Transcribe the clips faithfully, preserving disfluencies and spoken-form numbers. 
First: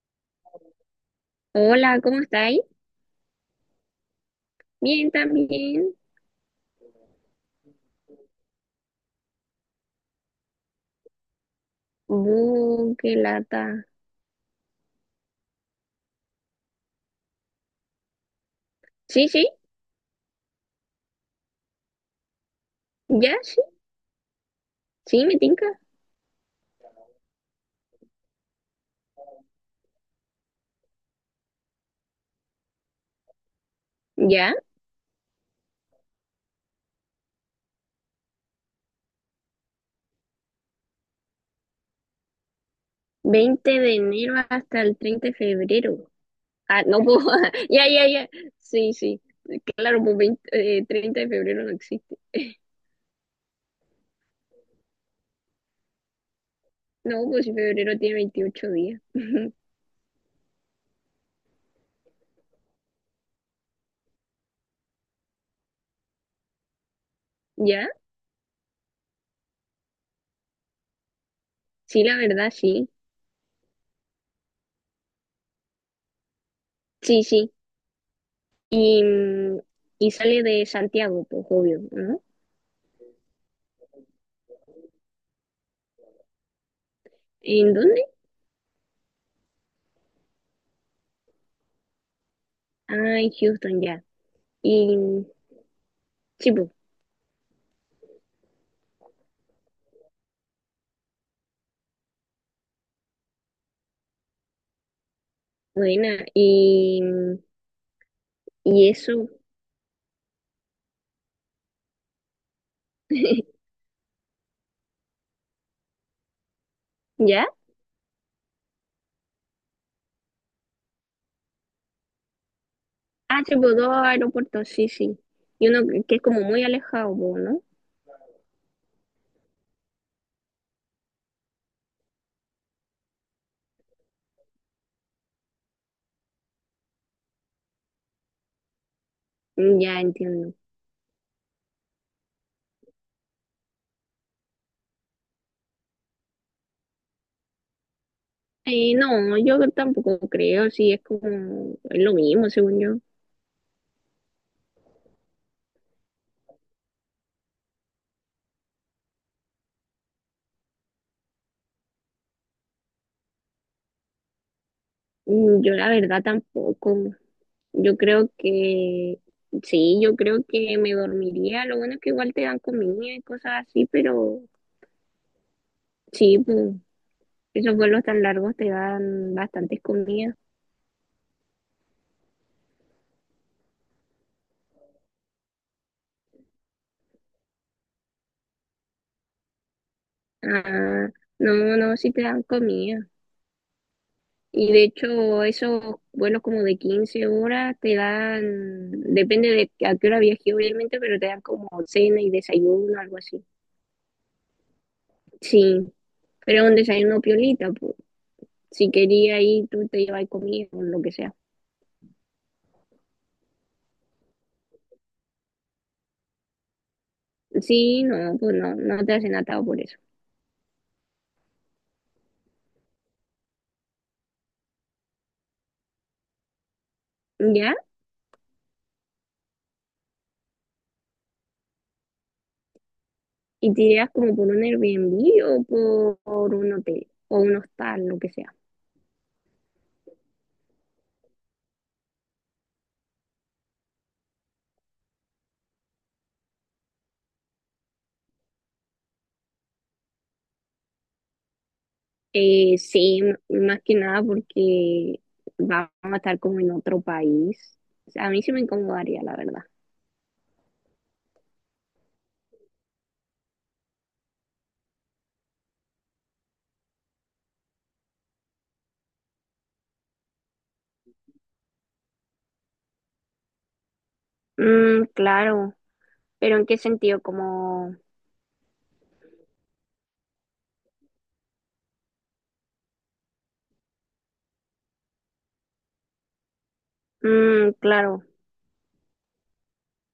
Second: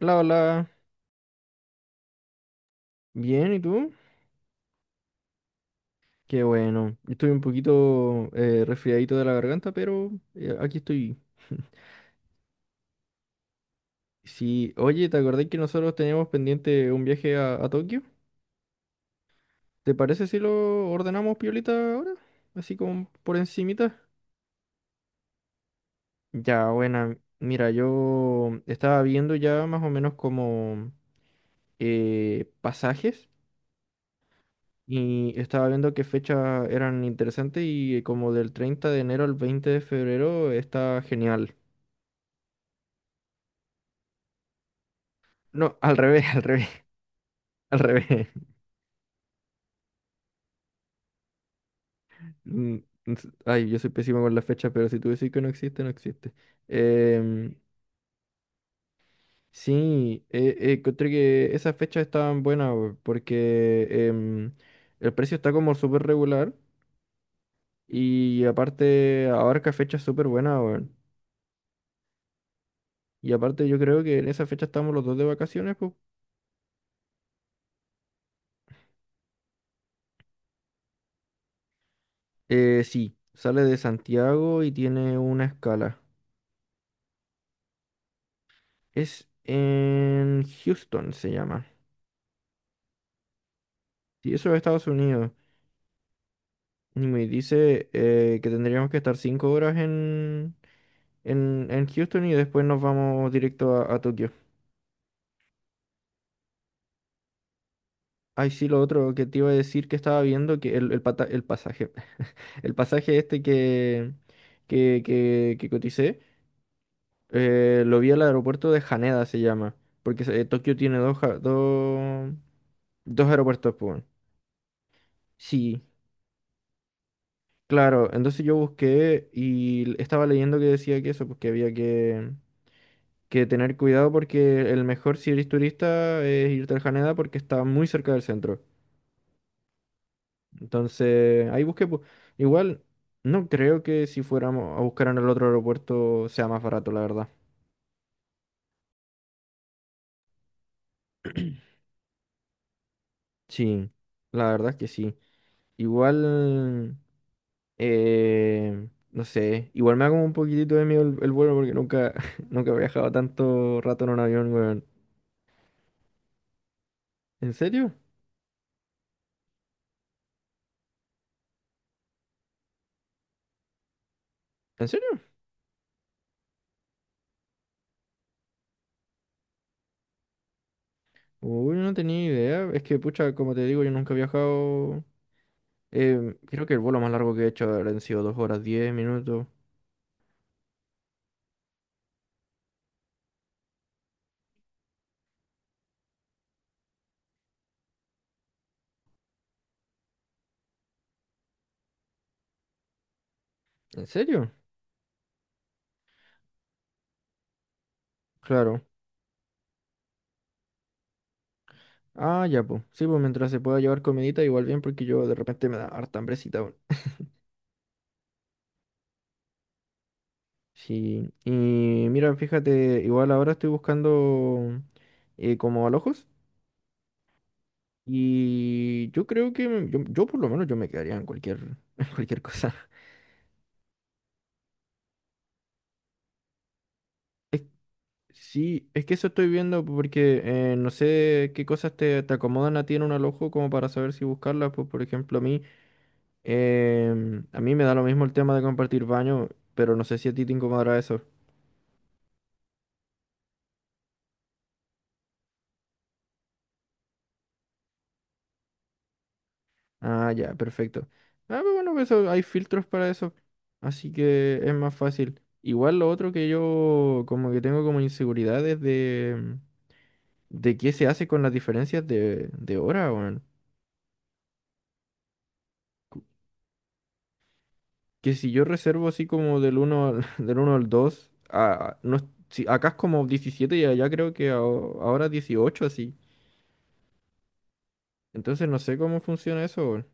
Hola, hola. Hola, ¿cómo estáis? Bien, ¿y tú? Bien, también. Qué bueno. Estoy un poquito eh, resfriadito de la garganta, pero eh, aquí estoy. Uh, qué lata. Sí, oye, ¿te acordás que nosotros teníamos pendiente un viaje a, a Tokio? Sí, sí, ¿Te parece si lo ordenamos piolita ahora? Así como ya, por sí, encimita. sí, me tinca. Ya, buena. Mira, yo estaba viendo ya más o menos como eh, pasajes Ya, y estaba viendo qué fechas eran interesantes y como del treinta de enero al veinte de febrero está genial. veinte de enero hasta el treinta de No, al febrero. revés, al revés, Ah, no puedo. al Ya, ya, revés. ya. Sí, sí. Claro, pues veinte, eh, treinta de febrero no existe. Mm, s- ay, yo soy pésimo con las fechas, pero si tú decís que no existe, no existe. No, pues si Em, febrero tiene veintiocho días. sí, eh, eh, encontré que esas fechas estaban buenas, weón, porque em, el precio está como súper regular Ya, y aparte abarca fechas súper buenas, weón. sí, la verdad, sí. Y aparte yo creo que en esa fecha estamos los dos de vacaciones, pues. Sí, sí. Y, mm, y sale de Santiago, pues obvio, ¿no? Eh, sí, sale de Santiago y tiene una escala. ¿En dónde? Es en Houston, se llama. Ah, en Houston, ya. Sí, eso es Estados Y mm, Unidos. sí, pues. Y me dice eh, que tendríamos que estar cinco horas en, en, en Houston y después nos vamos directo a, a Tokio. Buena, y, Ay, sí, lo y otro que eso, te iba a decir que estaba viendo, que el, el, pata- el pasaje, el pasaje este que, que, que, que coticé, ¿ya? eh, lo vi al aeropuerto de Haneda, se llama, porque eh, Tokio tiene dos, ja- dos, dos Ah, tipo aeropuertos, pues. dos Bueno. aeropuertos, sí, sí. Y Sí, uno que que es como muy alejado, po, ¿no? claro, entonces yo busqué y l- estaba leyendo que decía que eso, pues que había que... que tener cuidado porque el mejor si eres turista es irte al Haneda porque está muy cerca del centro. Ya entiendo. Entonces, ahí busqué. pu- Igual, no creo que si fuéramos a buscar en el otro aeropuerto sea más barato, la verdad. Eh, no, yo tampoco creo, sí, es como, es lo mismo, según yo. Sí, la verdad es que sí. Igual, eh, no sé, igual me da como un poquitito de miedo el, el vuelo porque nunca, nunca he viajado tanto rato en un avión, weón. Mm, yo la verdad tampoco. ¿En serio? Yo creo que, sí, yo creo que me dormiría. Lo bueno es que igual te dan comida y cosas así, pero ¿En serio? sí, pues, esos vuelos tan largos te dan bastantes comidas. Uy, no tenía idea. Es que, pucha, como te digo, yo nunca he viajado. Eh, creo que el vuelo más largo que he hecho han sido dos horas diez minutos. Ah, no, no, sí te dan comida. Y de hecho, esos vuelos como de quince horas te dan, depende de a qué hora viajes obviamente, pero te dan como cena y desayuno, algo así. ¿En serio? Sí, pero un desayuno piolita, pues. Claro. Si quería ir, tú te llevas comida o lo que sea. Ah, ya, pues. Sí, pues mientras se pueda llevar comidita, igual bien, porque yo de repente me da harta hambrecita, weón. Sí, no, pues no, no te hacen atado por eso. Sí. Y mira, fíjate, igual ahora estoy buscando eh, como alojos. ¿Ya? Y yo creo que me- yo, yo por lo menos yo me quedaría en cualquier, en cualquier cosa. Y te irás como por un Airbnb o por, por un hotel o un hostal, lo que sea. Sí, es que eso estoy viendo porque eh, no sé qué cosas te, te acomodan a ti en un alojo como para saber si buscarlas. Pues, por ejemplo, a mí. Em, a mí me da lo mismo el tema de compartir baño, pero no sé si a ti te incomodará eso. Eh, sí, m- más que nada porque vamos a estar como en otro país. O sea, a mí sí me incomodaría, la verdad. Ah, ya, perfecto. Ah, pero bueno, pues eso, hay filtros para eso, así que es más fácil. Igual lo otro que yo como que tengo como inseguridades de, de qué se hace con las diferencias de, de hora, weón. Mm, claro, pero ¿en qué sentido? Como, Que si yo reservo así como del uno al, del uno al dos, a- no, es- si, acá es como diecisiete y allá creo que a- ahora dieciocho así. mm, claro, Entonces no sé cómo funciona eso, weón.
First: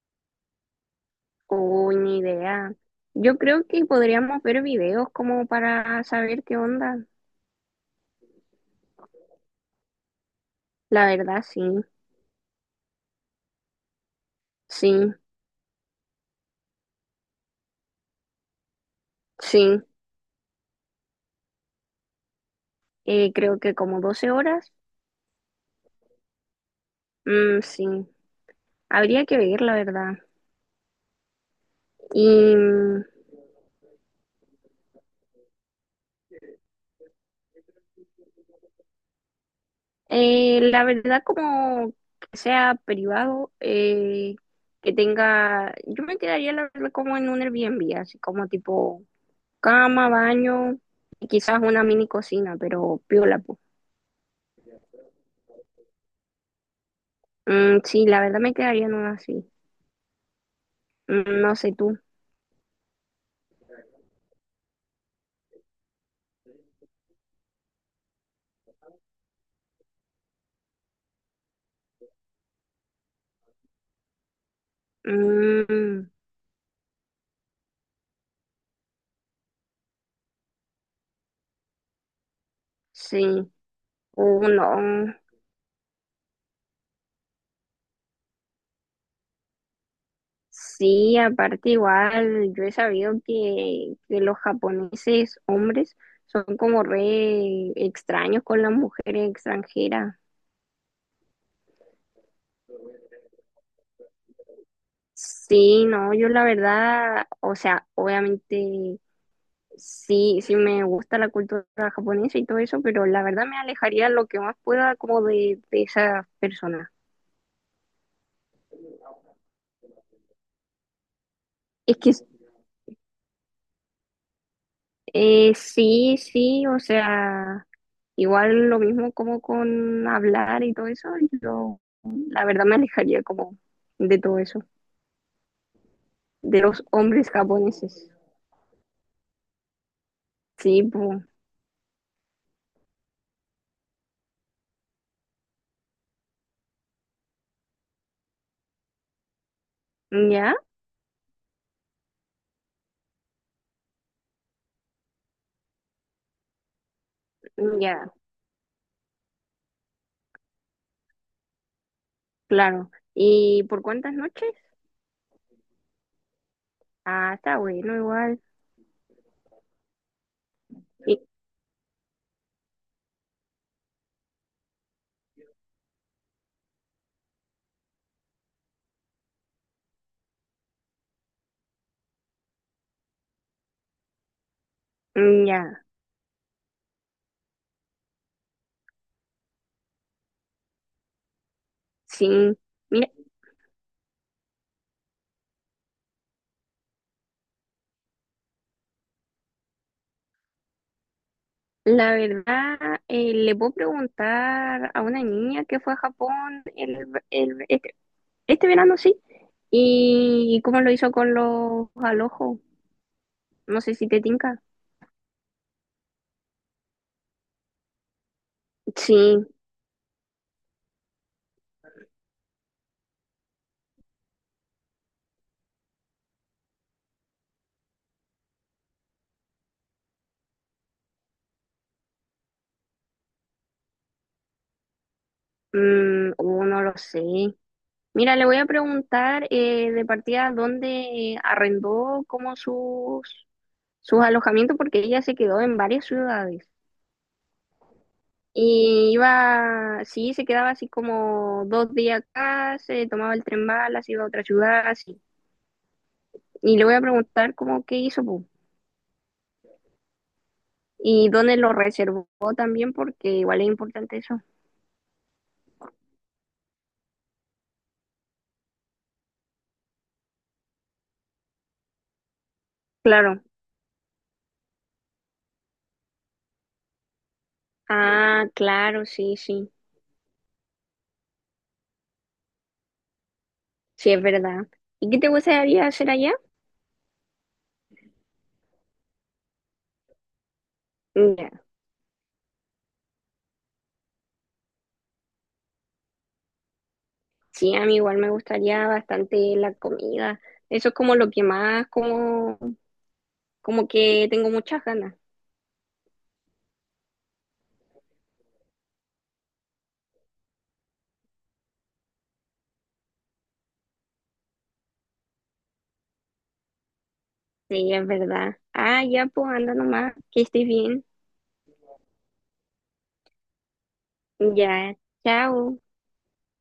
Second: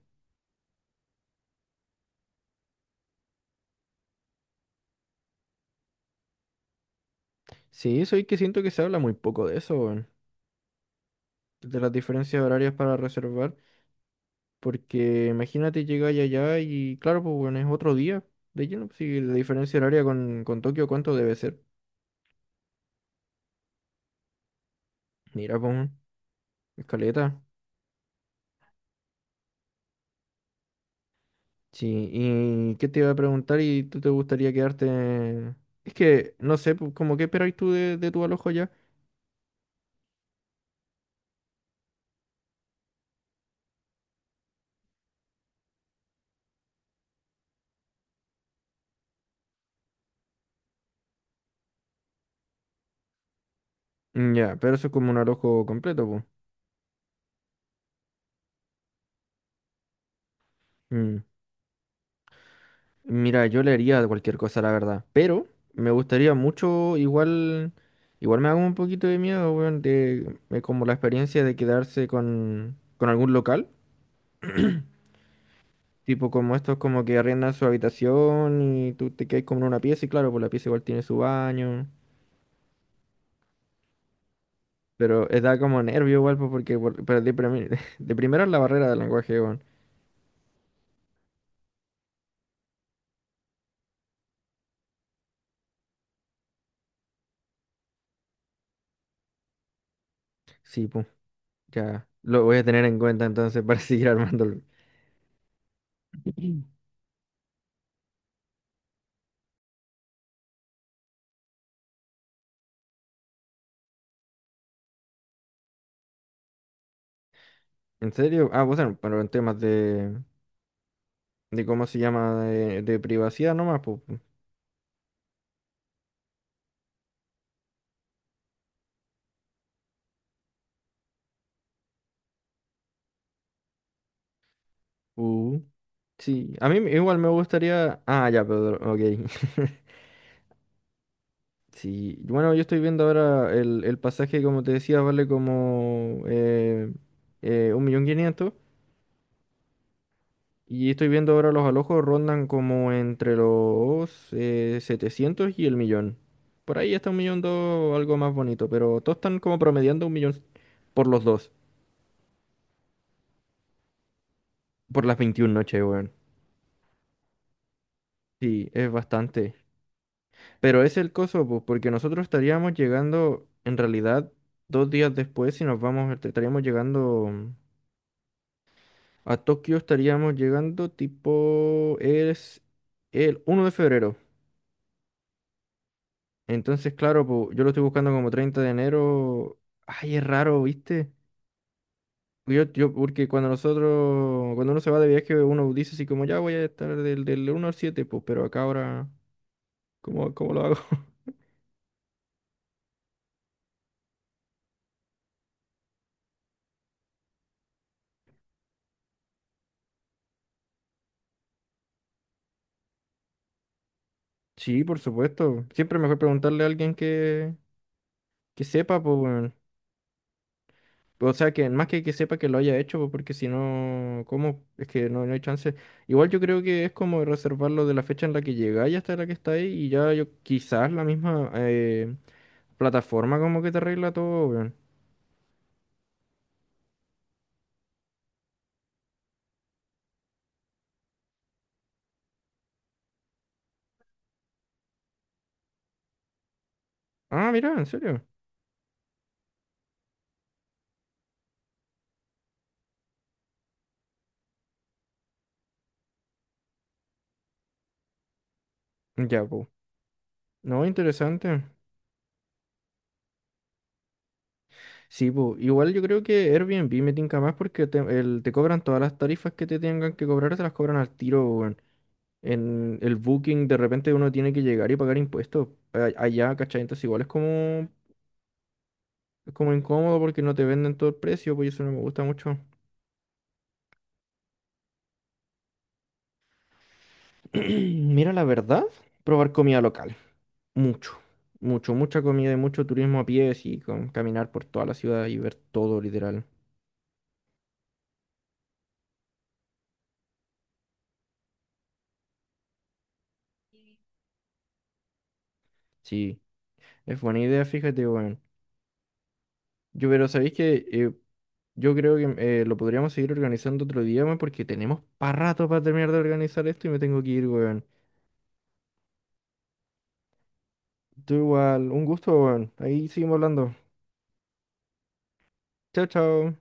o ni idea. Yo creo que podríamos ver videos como para saber qué onda. Sí, soy que siento que se habla muy poco de eso, weón. La verdad, sí, De las diferencias horarias para reservar. sí, Porque imagínate llegar allá y claro, pues bueno, es otro día. De lleno, pues, si la diferencia sí. horaria con, con Tokio, ¿cuánto debe ser? Eh, creo que como doce horas, Mira, pues, weón, escaleta. mm, sí. Habría que ver, la verdad. Sí, Y ¿y qué te mm, iba a preguntar? ¿Y tú te gustaría quedarte? Es que, no sé, pues, como qué esperáis tú de, de tu alojo allá. Eh, la verdad, como que sea privado, eh, que tenga, yo me quedaría la verdad como en un Airbnb, así como tipo cama, baño y quizás una mini cocina, pero piola, pues. Mm. Ya, pero eso es como un alojo completo, pues. Mm, sí, la verdad me quedaría en una así. Mm. Mm, no sé tú. Mira, yo leería cualquier cosa, la verdad. Pero me gustaría mucho, igual, igual me hago un poquito de miedo, weón, de, de como la experiencia de quedarse con, con algún local. Mm, Tipo como estos como que arriendan su habitación y tú te quedas como en una pieza y claro, pues la pieza igual tiene su baño. sí, uno. Pero eh, da como nervio igual, pues porque por- pero de, primi- de primero es la barrera del lenguaje, weón. Sí, aparte igual, yo he sabido que, que los japoneses hombres son como re extraños con las mujeres extranjeras. Sí, pues, ya. Lo voy a tener en cuenta entonces para seguir armándolo. Sí, no, yo la verdad, o sea, obviamente sí, sí me gusta la cultura japonesa y todo eso, pero la verdad me alejaría lo que más pueda como de, de esas personas. ¿En serio? Ah, pues bueno, pero en temas de, de cómo Es se que llama, de, de privacidad nomás, pues. eh, sí, sí, o sea, igual lo mismo como con hablar y todo eso, yo la verdad me alejaría como de todo eso, Uh, sí, de a mí los igual me hombres gustaría... japoneses. Ah, ya, pero ok. Sí, pues, Sí, bueno, yo estoy viendo ahora el, el pasaje, como te decía, vale como eh, eh, un millón quinientos ya, y estoy viendo ahora los alojos rondan como entre los eh, setecientos y el millón. Por ahí está un millón dos, ya, algo más bonito, pero todos están como promediando un millón por los dos, claro. ¿Y por cuántas noches? por las veintiuna noches, weón. Ah, está bueno, igual. Sí, es bastante. Pero es el coso, pues, porque nosotros estaríamos llegando, en realidad, dos días después, si nos vamos, est- estaríamos llegando mm, a Tokio, estaríamos llegando tipo, es el uno de febrero. Mm, ya, Entonces, claro, pues, yo lo estoy buscando como treinta de enero. Ay, es raro, ¿viste? sí. Yo, yo, Mira, porque cuando nosotros, cuando uno se va de viaje, uno dice así como, ya voy a estar del, del uno al siete, pues, pero acá ahora, ¿cómo, cómo lo hago? la verdad, eh, le puedo preguntar a una niña que fue a Japón el, el- este, este verano, sí, y cómo lo hizo con los alojos. No sé si te tinca. Sí, por supuesto. Siempre es mejor preguntarle a alguien que, que sepa, Sí, pues. O sea, que más que que sepa que lo haya hecho, pues, porque si no, ¿cómo? Es que no, no hay chance. Igual yo creo que es como reservarlo de la fecha en la que llegáis hasta la que estáis y ya yo, quizás la misma eh, plataforma como que te arregla todo, weón. mm, oh, no lo sé. Mira, le voy a preguntar eh, de partida dónde arrendó como sus, sus alojamientos, porque ella se quedó en varias ciudades. Ah, mira, en serio. Y iba, sí, se quedaba así como dos días acá, se tomaba el tren Malas, iba a otra ciudad, así. Y le voy a preguntar cómo qué hizo, po, Ya, pues. No, y dónde interesante. lo reservó también, porque igual es importante eso. Sí, pues. Igual yo creo que Airbnb me tinca más porque te, el- te cobran todas las tarifas que te tengan que cobrar, te las cobran al tiro, weón. En el Claro. booking de repente uno tiene que llegar y pagar impuestos a- allá, ¿cachai? Entonces igual es como. Ah, claro, sí, Es sí, como incómodo porque no te venden todo el precio, pues eso no me gusta mucho. sí, es verdad. ¿Y qué te gustaría hacer allá? Mira, la verdad, probar comida local. Mucho, Ya. mucho, mucha comida y mucho turismo a pie, y con caminar por toda la ciudad y ver todo, literal. Sí, a mí igual me gustaría bastante la comida. Eso es como lo que más, como, como que tengo muchas ganas. Sí, es buena idea, fíjate, bueno. Yo, pero sabéis que yo creo que eh, lo podríamos seguir organizando otro día, weón, porque tenemos para rato para terminar de organizar esto y me tengo que ir, weón. Sí, es verdad. Ah, ya, pues anda nomás, que estés bien. Tú igual, un gusto, weón. Ahí seguimos hablando. Ya, chao. Chao, chao.